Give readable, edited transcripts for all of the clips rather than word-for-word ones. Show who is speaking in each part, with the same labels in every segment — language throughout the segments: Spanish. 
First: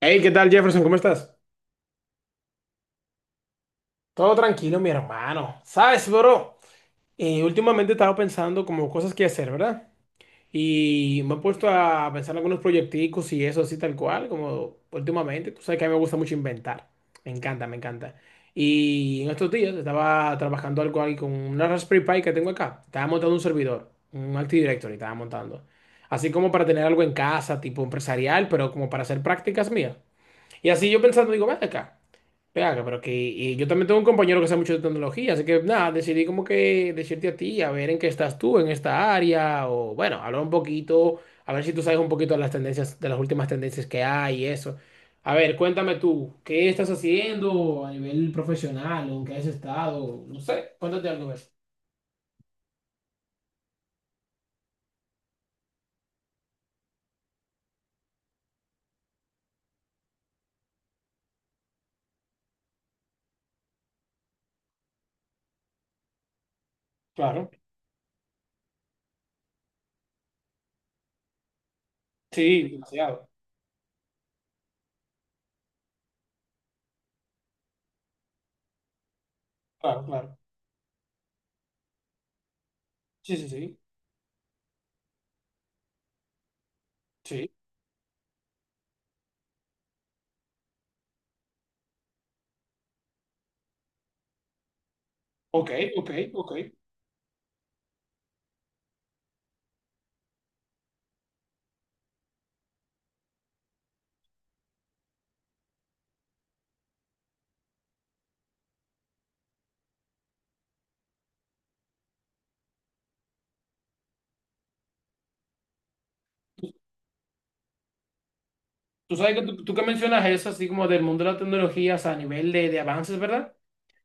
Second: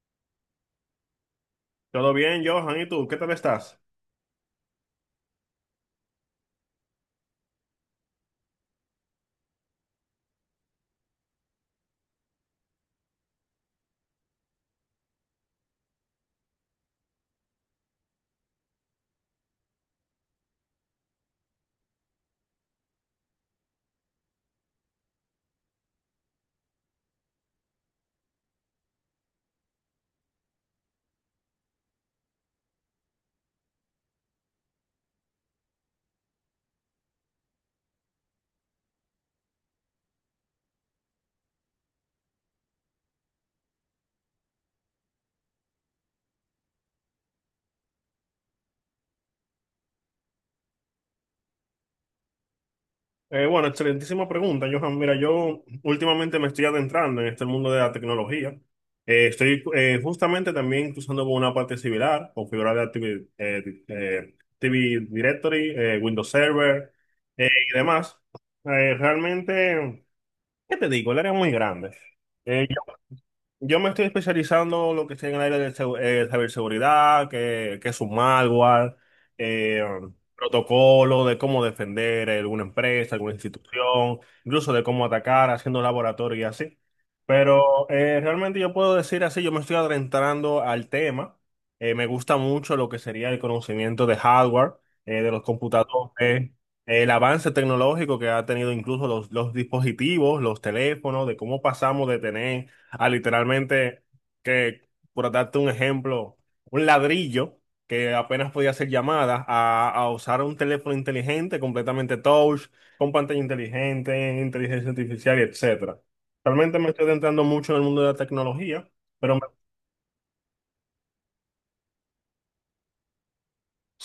Speaker 1: Hey, ¿qué tal, Jefferson? ¿Cómo estás?
Speaker 2: Todo bien, Johan, ¿y tú? ¿Qué tal estás?
Speaker 1: Todo tranquilo, mi hermano. ¿Sabes, bro? Últimamente he estado pensando como cosas que hacer, ¿verdad? Y me he puesto a pensar en algunos proyecticos y eso así tal cual, como últimamente. Tú sabes que a mí me gusta mucho inventar. Me encanta, me encanta. Y en estos días estaba trabajando algo ahí con una Raspberry Pi que tengo acá. Estaba montando un servidor, un Active Directory estaba montando. Así como para tener algo en casa, tipo empresarial, pero como para hacer prácticas mías. Y así yo pensando, digo, ven acá, pero que y yo también tengo un compañero que sabe mucho de tecnología, así que nada, decidí como que decirte a ti, a ver en qué estás tú en esta área, o bueno, hablar un poquito, a ver si tú sabes un poquito de las tendencias, de las últimas tendencias que hay y eso. A ver, cuéntame tú, ¿qué estás haciendo a nivel profesional, o en qué has estado? No sé, cuéntate algo de eso.
Speaker 2: Bueno, excelentísima pregunta, Johan. Mira, yo últimamente me estoy adentrando en este mundo de la tecnología. Estoy justamente también usando por una parte similar, configurar la TV, TV Directory, Windows Server,
Speaker 1: Claro,
Speaker 2: y demás. Realmente, ¿qué te digo? El área es muy grande. Eh,
Speaker 1: sí, demasiado.
Speaker 2: Yo me estoy especializando en lo que está en el área de ciberseguridad, que es un malware, eh,
Speaker 1: Claro, claro.
Speaker 2: protocolo de cómo defender alguna empresa, alguna
Speaker 1: Sí, sí, sí.
Speaker 2: institución, incluso de cómo atacar haciendo laboratorio y así.
Speaker 1: Sí.
Speaker 2: Pero realmente yo puedo decir así, yo me estoy adentrando al tema. Me gusta mucho lo que sería el conocimiento de hardware, de los
Speaker 1: Ok, ok,
Speaker 2: computadores,
Speaker 1: ok.
Speaker 2: el avance tecnológico que ha tenido incluso los dispositivos, los teléfonos, de cómo pasamos de tener a literalmente que, por darte un ejemplo, un ladrillo que apenas podía hacer llamadas a usar un teléfono inteligente, completamente touch, con pantalla inteligente, inteligencia artificial, y etcétera. Realmente me estoy adentrando mucho en el mundo de la tecnología,
Speaker 1: Tú sabes
Speaker 2: pero
Speaker 1: que tú que mencionas eso, así como del mundo de las tecnologías a nivel de avances, ¿verdad?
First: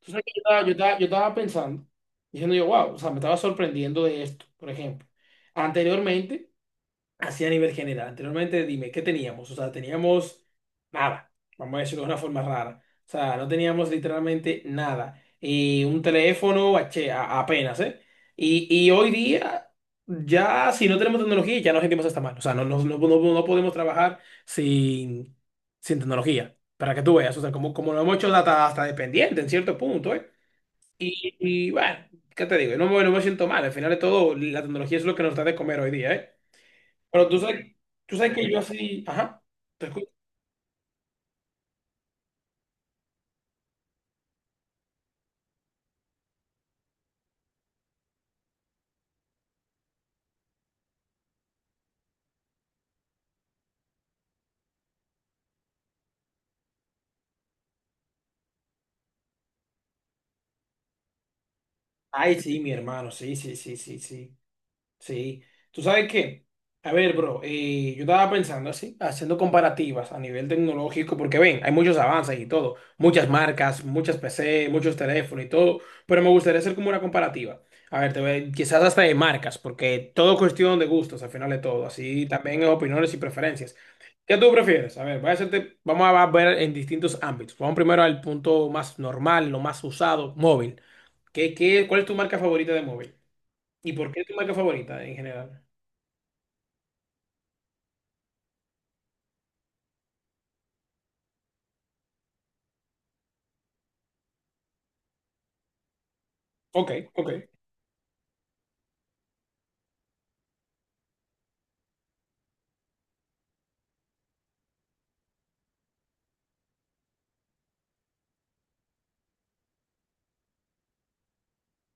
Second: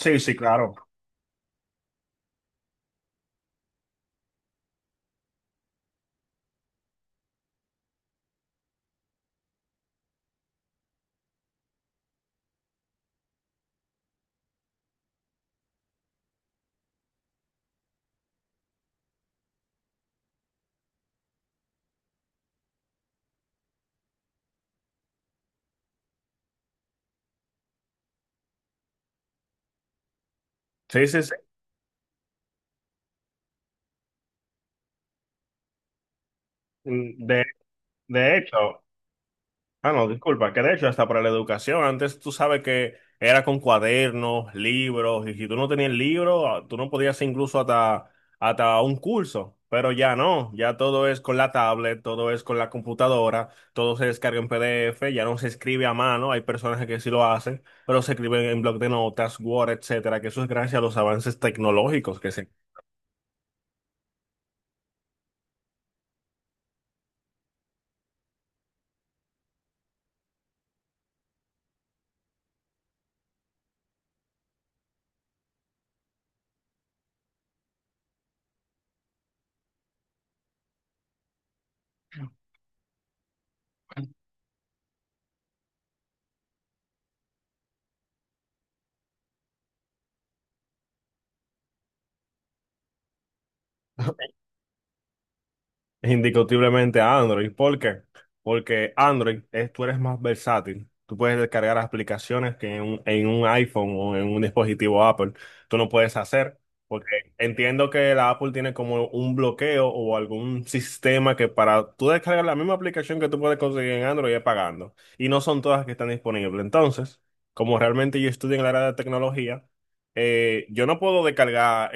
Speaker 1: Tú sabes que
Speaker 2: sí,
Speaker 1: yo estaba, yo
Speaker 2: claro.
Speaker 1: estaba- yo estaba pensando, diciendo yo, wow, o sea, me estaba sorprendiendo de esto, por ejemplo. Anteriormente, así a nivel general. Anteriormente, dime, ¿qué teníamos? O sea, teníamos nada. Vamos a decirlo de una forma rara. O sea, no teníamos literalmente nada. Y un teléfono apenas, ¿eh? Y hoy día, ya si no tenemos tecnología, ya nos sentimos hasta mal. O sea, no podemos trabajar sin, sin tecnología. Para que tú veas, o sea, como, como lo hemos hecho hasta, hasta dependiente en cierto punto, ¿eh?
Speaker 2: Sí, sí, sí.
Speaker 1: Y bueno, ¿qué te digo? Yo no me siento mal. Al final de todo, la tecnología es lo que nos da de comer hoy día, ¿eh?
Speaker 2: Mm,
Speaker 1: Pero tú sabes
Speaker 2: De
Speaker 1: que yo
Speaker 2: hecho.
Speaker 1: así, ajá, te
Speaker 2: Ah,
Speaker 1: escucho.
Speaker 2: no, disculpa, que de hecho hasta para la educación, antes tú sabes que era con cuadernos, libros, y si tú no tenías el libro, ah, tú no podías hacer incluso hasta, hasta un curso, pero ya no, ya todo es con la tablet, todo es con la computadora, todo se descarga en PDF, ya no se escribe a mano, hay personas que sí lo hacen, pero se escriben en bloc de notas, Word, etcétera, que eso es gracias a los avances tecnológicos que
Speaker 1: Ay,
Speaker 2: se...
Speaker 1: sí, mi hermano, sí, sí, sí, sí, sí. Sí, tú sabes que, a ver, bro, yo estaba pensando así, haciendo comparativas a nivel tecnológico, porque ven, hay muchos avances y todo, muchas marcas, muchas PC, muchos teléfonos y todo, pero me gustaría hacer como una comparativa. A ver, quizás hasta de marcas, porque todo cuestión de gustos, al final de todo, así también es opiniones y preferencias. ¿Qué tú prefieres? A ver, voy a hacerte, vamos a ver en distintos ámbitos. Vamos primero al punto más normal, lo más usado, móvil. ¿ cuál es tu marca favorita de móvil? ¿Y por qué es tu marca favorita en general?
Speaker 2: Indiscutiblemente a Android. ¿Por qué? Porque Android es, tú eres más versátil. Tú puedes descargar aplicaciones que en un iPhone o en un dispositivo Apple tú no puedes hacer.
Speaker 1: Ok,
Speaker 2: Porque
Speaker 1: ok,
Speaker 2: entiendo que la Apple tiene como un bloqueo o algún sistema que para tú descargar la misma aplicación que tú puedes conseguir en Android es pagando. Y no son todas que están disponibles. Entonces, como realmente yo estudio en la área de tecnología, yo no puedo descargar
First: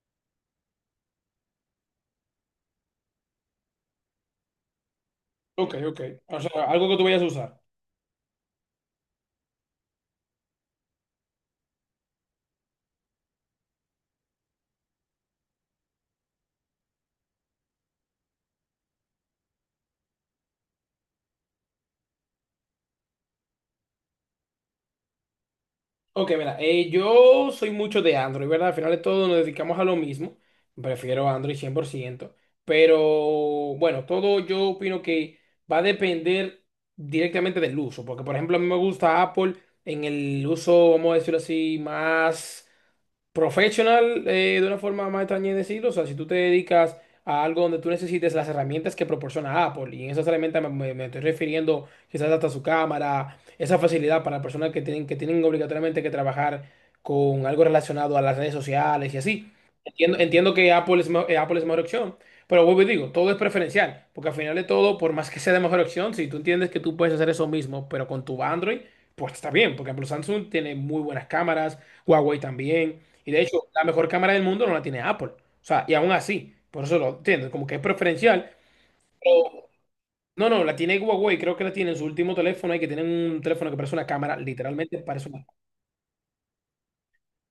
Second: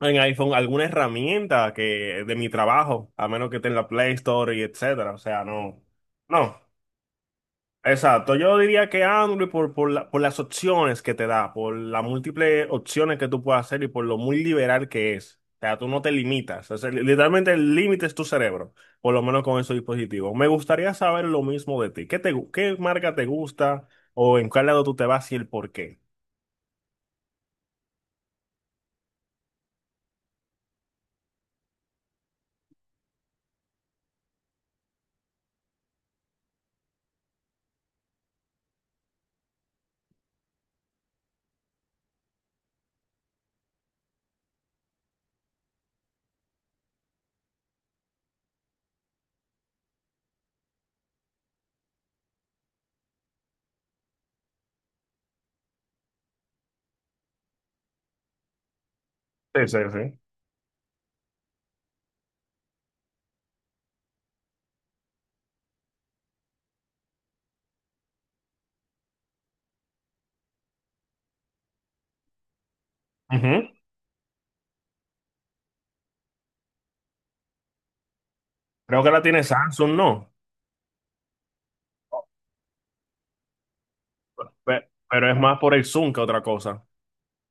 Speaker 2: en iPhone alguna herramienta que de mi trabajo, a menos que esté en la Play Store y etcétera. O sea,
Speaker 1: ok,
Speaker 2: no.
Speaker 1: ok. O
Speaker 2: No,
Speaker 1: sea, algo que tú vayas a usar.
Speaker 2: exacto. Yo diría que Android por, por las opciones que te da, por las múltiples opciones que tú puedes hacer y por lo muy liberal que es. O sea, tú no te limitas. O sea, literalmente el límite es tu cerebro, por lo menos con esos dispositivos. Me gustaría saber lo mismo de ti. ¿Qué te, qué marca te gusta o en cuál lado tú te vas y el por qué?
Speaker 1: Ok, mira, yo soy mucho de Android, ¿verdad? Al final de todo nos dedicamos a lo mismo. Prefiero Android 100%. Pero bueno, todo yo opino que va a depender directamente del uso. Porque, por ejemplo, a mí me gusta Apple en el uso, vamos a decirlo así, más. Professional, de una forma más extraña de decirlo, o sea, si tú te dedicas a algo donde tú necesites las herramientas que proporciona Apple, y en esas herramientas me estoy refiriendo quizás hasta su cámara, esa facilidad para personas que tienen obligatoriamente que trabajar con algo relacionado a las redes sociales y así.
Speaker 2: Sí, sí, sí.
Speaker 1: Entiendo, entiendo que Apple es mejor opción, pero vuelvo y digo, todo es preferencial, porque al final de todo, por más que sea de mejor opción, si tú entiendes que tú puedes hacer eso mismo, pero con tu Android, pues está bien, porque por ejemplo Samsung tiene muy buenas cámaras, Huawei también. Y de hecho,
Speaker 2: Ujú.
Speaker 1: la mejor cámara del mundo no la tiene Apple. O sea, y aún así, por eso lo entiendo, como que es preferencial.
Speaker 2: Creo que la tiene
Speaker 1: Pero
Speaker 2: Samsung, ¿no?
Speaker 1: no, no, la tiene Huawei, creo que la tiene en su último teléfono y que tienen un teléfono que parece una cámara, literalmente parece
Speaker 2: Pero es
Speaker 1: una.
Speaker 2: más por el Zoom que otra cosa.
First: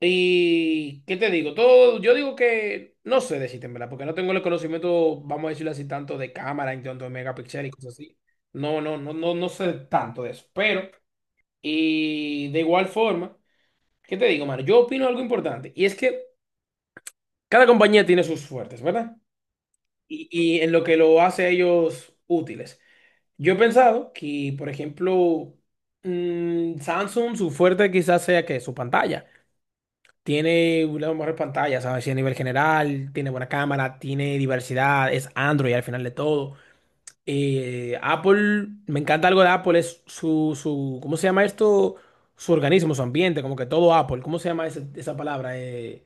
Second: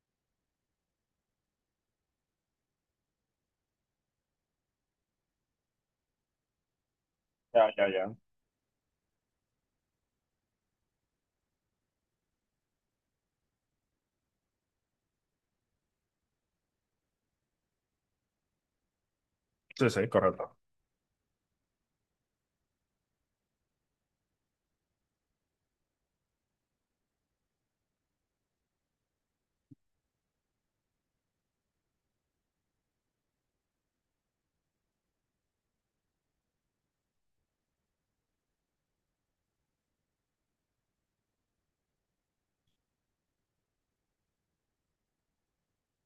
Speaker 1: Y, ¿qué te digo? Todo, yo digo que no sé decirte, en verdad, porque no tengo el conocimiento, vamos a decirlo así, tanto de cámara, en tanto de megapíxeles y
Speaker 2: Ya, ya,
Speaker 1: cosas
Speaker 2: ya.
Speaker 1: así. No sé tanto de eso. Pero, y de igual forma, ¿qué te digo, mano? Yo opino algo importante, y es que cada compañía tiene sus fuertes, ¿verdad?
Speaker 2: Sí, sí,
Speaker 1: y,
Speaker 2: correcto.
Speaker 1: y en lo que lo hace a ellos útiles. Yo he pensado que, por ejemplo, Samsung, su fuerte quizás sea que su pantalla. Tiene una mejor pantalla, ¿sabes? Sí, a nivel general, tiene buena cámara, tiene diversidad, es Android al final de todo. Apple, me encanta algo de Apple, es ¿cómo se llama esto? Su organismo, su ambiente, como que todo Apple, ¿cómo se llama esa palabra?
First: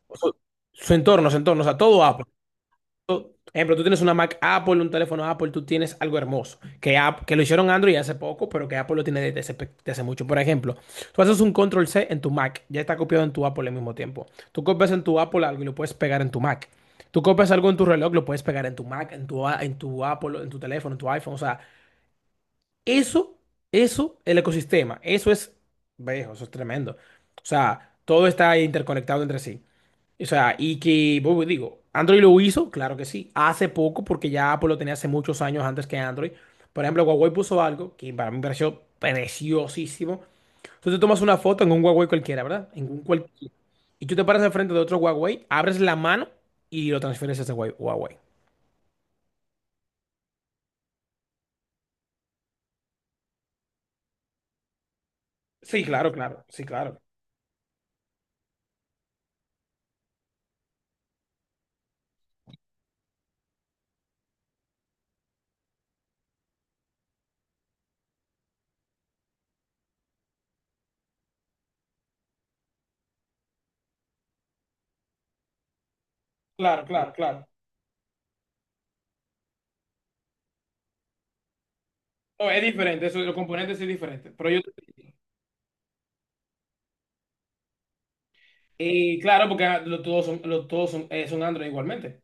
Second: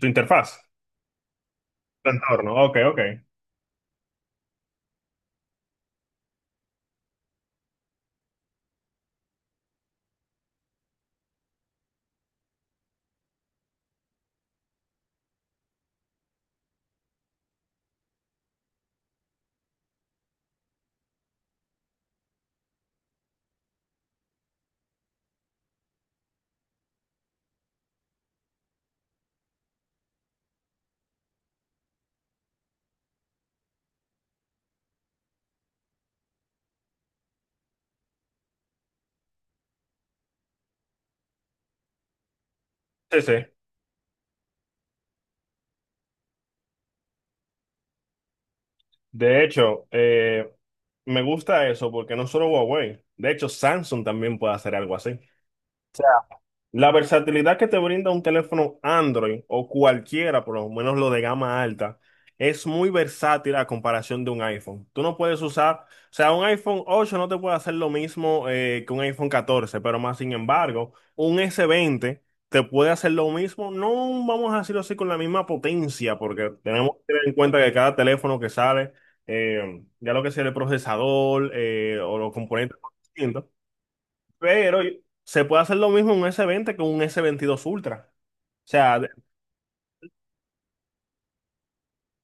Speaker 2: Tu
Speaker 1: su,
Speaker 2: interfaz,
Speaker 1: su entorno, o sea, todo
Speaker 2: tu
Speaker 1: Apple.
Speaker 2: entorno. Ok, ok.
Speaker 1: Por ejemplo, tú tienes una Mac Apple, un teléfono Apple, tú tienes algo hermoso, que, que lo hicieron Android hace poco, pero que Apple lo tiene desde hace, desde hace mucho. Por ejemplo, tú haces un Control C en tu Mac, ya está copiado en tu Apple al mismo tiempo. Tú copias en tu Apple algo y lo puedes pegar en tu Mac. Tú copias algo en tu reloj, lo puedes pegar en tu Mac, en en tu Apple, en tu teléfono, en tu iPhone. O sea, eso, eso, el ecosistema, eso es, viejo, eso es tremendo. O sea, todo está interconectado entre sí. O sea, y que, bueno, digo, Android lo hizo, claro que sí, hace poco, porque ya Apple lo tenía hace muchos años antes que Android. Por ejemplo, Huawei puso algo que para mí me pareció preciosísimo. Tú te tomas una foto en un Huawei cualquiera, ¿verdad? En un
Speaker 2: Sí, sí.
Speaker 1: cualquiera. Y tú te paras enfrente de otro Huawei, abres la mano y lo transfieres a ese Huawei. Huawei.
Speaker 2: De hecho, me gusta eso porque no solo Huawei, de hecho Samsung también puede hacer algo así.
Speaker 1: Sí, claro, claro, sí,
Speaker 2: La
Speaker 1: claro.
Speaker 2: versatilidad que te brinda un teléfono Android o cualquiera, por lo menos lo de gama alta, es muy versátil a comparación de un iPhone. Tú no puedes usar, o sea, un iPhone ocho no te puede hacer lo mismo que un iPhone catorce, pero más sin embargo, un s veinte te puede hacer lo mismo, no vamos a decirlo así con la misma potencia, porque
Speaker 1: Claro,
Speaker 2: tenemos que
Speaker 1: claro,
Speaker 2: tener en
Speaker 1: claro.
Speaker 2: cuenta que cada teléfono que sale, ya lo que sea el procesador o los
Speaker 1: No, es
Speaker 2: componentes,
Speaker 1: diferente, eso, los componentes sí es diferente. Pero yo...
Speaker 2: pero se puede hacer lo mismo en un s veinte que un s veintidós Ultra. O sea,
Speaker 1: Y claro, porque ah, todos son, todos son, son Android igualmente.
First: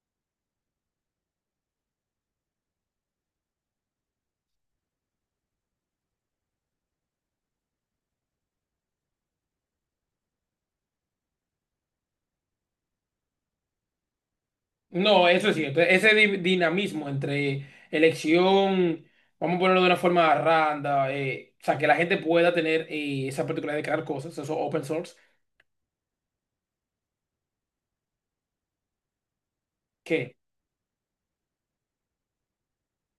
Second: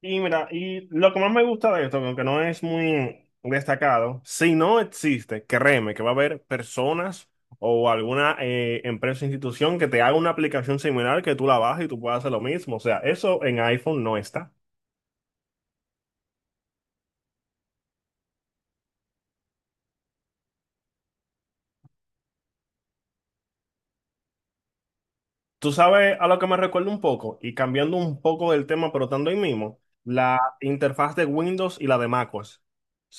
Speaker 2: y mira, y lo que más me gusta de esto, que aunque no es muy destacado, si no existe, créeme que va a haber personas o alguna empresa o institución que te haga una aplicación similar que tú la bajes y tú puedas hacer lo mismo. O sea, eso en iPhone no está.
Speaker 1: No, eso es cierto. Ese dinamismo entre elección, vamos a ponerlo de una forma randa, o sea, que la gente pueda tener esa particularidad de crear cosas, eso open source,
Speaker 2: Tú sabes a lo que me recuerda un poco, y cambiando un poco del tema, pero estando ahí mismo,
Speaker 1: que,
Speaker 2: la interfaz de Windows y la de macOS. O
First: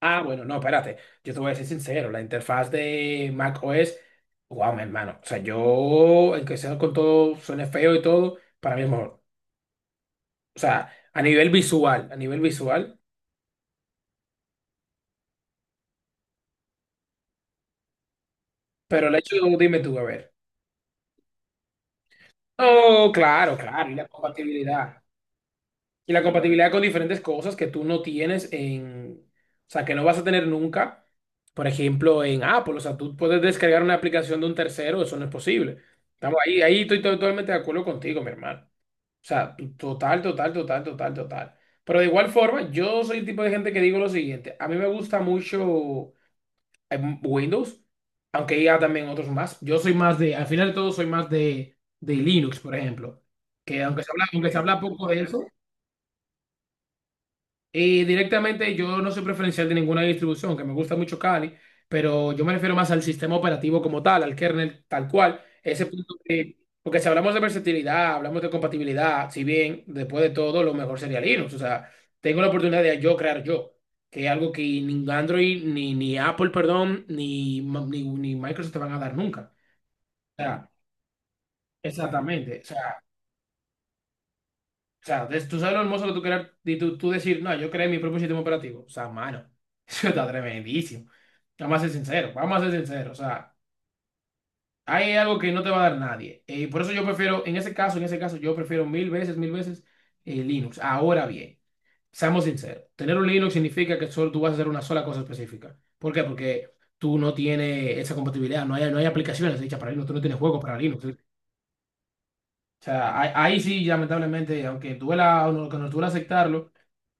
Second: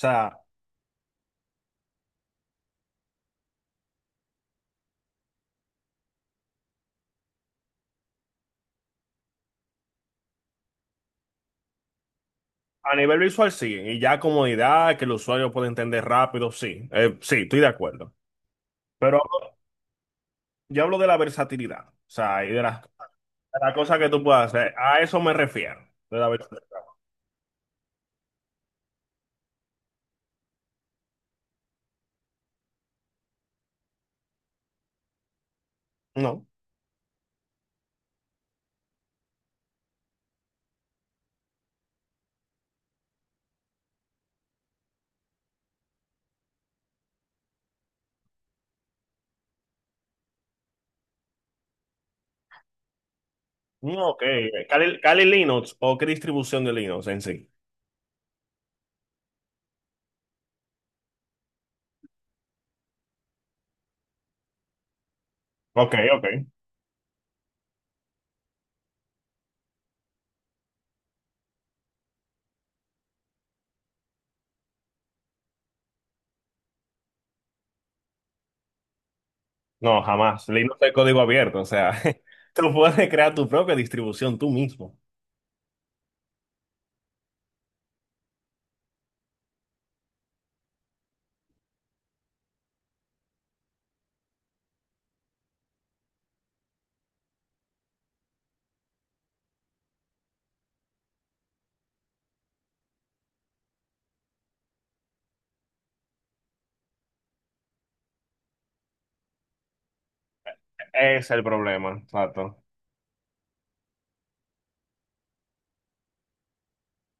Speaker 1: ah, bueno, no, espérate, yo te voy a ser sincero, la interfaz de Mac OS, wow, mi hermano, o sea, yo, aunque sea con todo, suene feo y todo, para mí es mejor. O sea, a nivel visual,
Speaker 2: a nivel visual, sí. Y ya comodidad, que el usuario puede entender rápido, sí. Sí, estoy de acuerdo.
Speaker 1: pero el
Speaker 2: Pero
Speaker 1: hecho de, dime tú, a ver.
Speaker 2: yo hablo de la versatilidad. O sea, y de
Speaker 1: Oh, claro,
Speaker 2: las
Speaker 1: claro, y
Speaker 2: cosas
Speaker 1: la
Speaker 2: que tú puedes hacer. A
Speaker 1: compatibilidad.
Speaker 2: eso me refiero.
Speaker 1: Y
Speaker 2: De
Speaker 1: la
Speaker 2: la
Speaker 1: compatibilidad
Speaker 2: versatilidad.
Speaker 1: con diferentes cosas que tú no tienes en, o sea, que no vas a tener nunca. Por ejemplo, en Apple, o sea, tú puedes descargar una aplicación de un tercero, eso no es posible. Estamos
Speaker 2: No.
Speaker 1: ahí, ahí estoy totalmente de acuerdo contigo, mi hermano. O sea, total, total, total, total, total. Pero de igual forma, yo soy el tipo de gente que digo lo siguiente, a mí me gusta mucho Windows, aunque hay también otros más. Yo soy más de, al final de todo, de Linux, por ejemplo, que
Speaker 2: No, ok.
Speaker 1: aunque se habla
Speaker 2: Kali,
Speaker 1: poco de
Speaker 2: Kali
Speaker 1: eso.
Speaker 2: Linux o qué distribución de Linux en sí.
Speaker 1: Y directamente yo no soy preferencial de ninguna distribución, que me gusta mucho Kali, pero yo me refiero más al sistema operativo como tal, al kernel tal cual. Ese
Speaker 2: Ok,
Speaker 1: punto
Speaker 2: ok.
Speaker 1: que, porque si hablamos de versatilidad, hablamos de compatibilidad, si bien después de todo lo mejor sería Linux, o sea, tengo la oportunidad de yo crear yo, que es algo que ni Android, ni Apple, perdón, ni Microsoft te van a dar nunca.
Speaker 2: No,
Speaker 1: O
Speaker 2: jamás.
Speaker 1: sea,
Speaker 2: Linux es código abierto. O sea,
Speaker 1: exactamente. O
Speaker 2: tú
Speaker 1: sea,
Speaker 2: puedes crear tu propia distribución tú mismo.
Speaker 1: o sea, tú sabes lo hermoso que tú crear y tú decir, no, yo creé mi propio sistema operativo. O sea, mano, eso está tremendísimo. Vamos a ser sinceros, vamos a ser sinceros. O sea, hay algo que no te va a dar nadie. Y por eso yo prefiero, en ese caso, yo prefiero mil veces Linux. Ahora bien, seamos sinceros, tener un Linux significa que solo tú vas a hacer una sola cosa específica. ¿Por qué? Porque tú no tienes esa compatibilidad, no hay aplicaciones hechas para Linux, tú no tienes juegos para Linux.
Speaker 2: Ese es el problema. Exacto.
Speaker 1: O sea, ahí, ahí sí, lamentablemente, aunque duela o no, que nos duela aceptarlo,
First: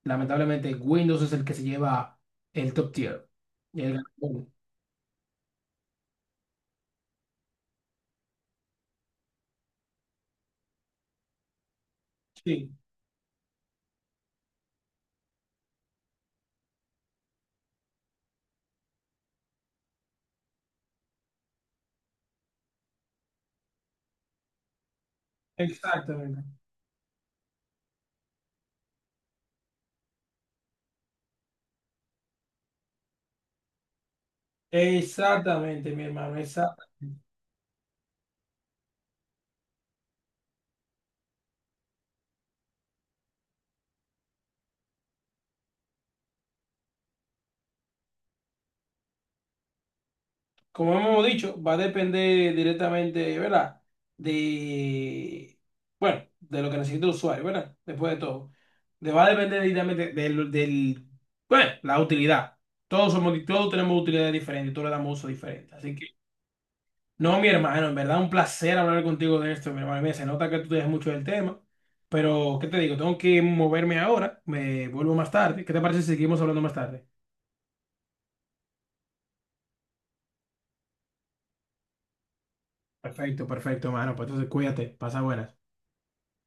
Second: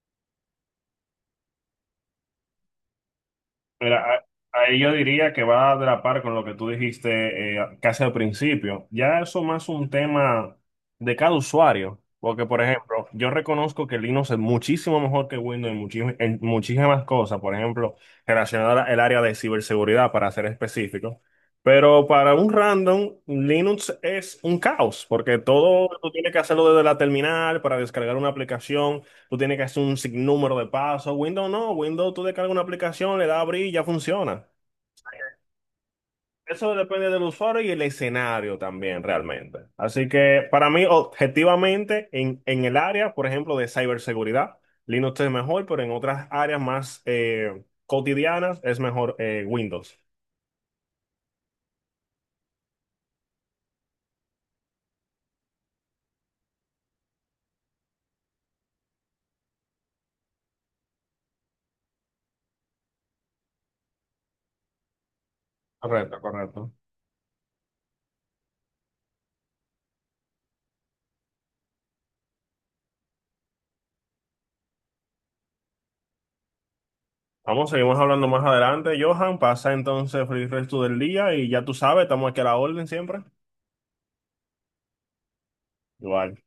Speaker 1: lamentablemente Windows es el que se lleva el top tier. Y el
Speaker 2: Mira, ahí yo diría que va de la par con lo que tú dijiste casi al principio. Ya eso más un tema de cada usuario, porque por
Speaker 1: sí,
Speaker 2: ejemplo, yo reconozco que Linux es muchísimo mejor que Windows en, en muchísimas cosas, por ejemplo, relacionada al área de ciberseguridad, para ser específico. Pero para un random, Linux es un caos, porque todo tú tienes que
Speaker 1: exactamente.
Speaker 2: hacerlo desde la terminal para descargar una aplicación. Tú tienes que hacer un sinnúmero de pasos. Windows no, Windows tú descargas una aplicación, le das a abrir y ya funciona.
Speaker 1: Exactamente, mi hermano,
Speaker 2: Eso depende
Speaker 1: exactamente.
Speaker 2: del usuario y el escenario también realmente. Así que para mí, objetivamente, en el área, por ejemplo, de ciberseguridad, Linux es mejor, pero en otras áreas más cotidianas es mejor Windows.
Speaker 1: Como hemos dicho, va a depender directamente, ¿verdad? De, bueno, de lo que necesite el usuario, ¿verdad? Después de todo. Va a depender directamente del, bueno, la utilidad. Todos somos, todos tenemos utilidades diferentes, todos le damos uso diferente. Así que
Speaker 2: Correcto, correcto.
Speaker 1: no, mi hermano, en verdad un placer hablar contigo de esto, mi hermano. Mira, se nota que tú te des mucho del tema, pero ¿qué te digo? Tengo que moverme ahora, me vuelvo más tarde. ¿Qué te parece si seguimos hablando más tarde?
Speaker 2: Vamos, seguimos hablando más adelante, Johan. Pasa entonces feliz resto del día y ya tú sabes, estamos aquí a la orden siempre.
Speaker 1: Perfecto, perfecto, hermano. Pues entonces cuídate, pasa buenas.
Speaker 2: Igual.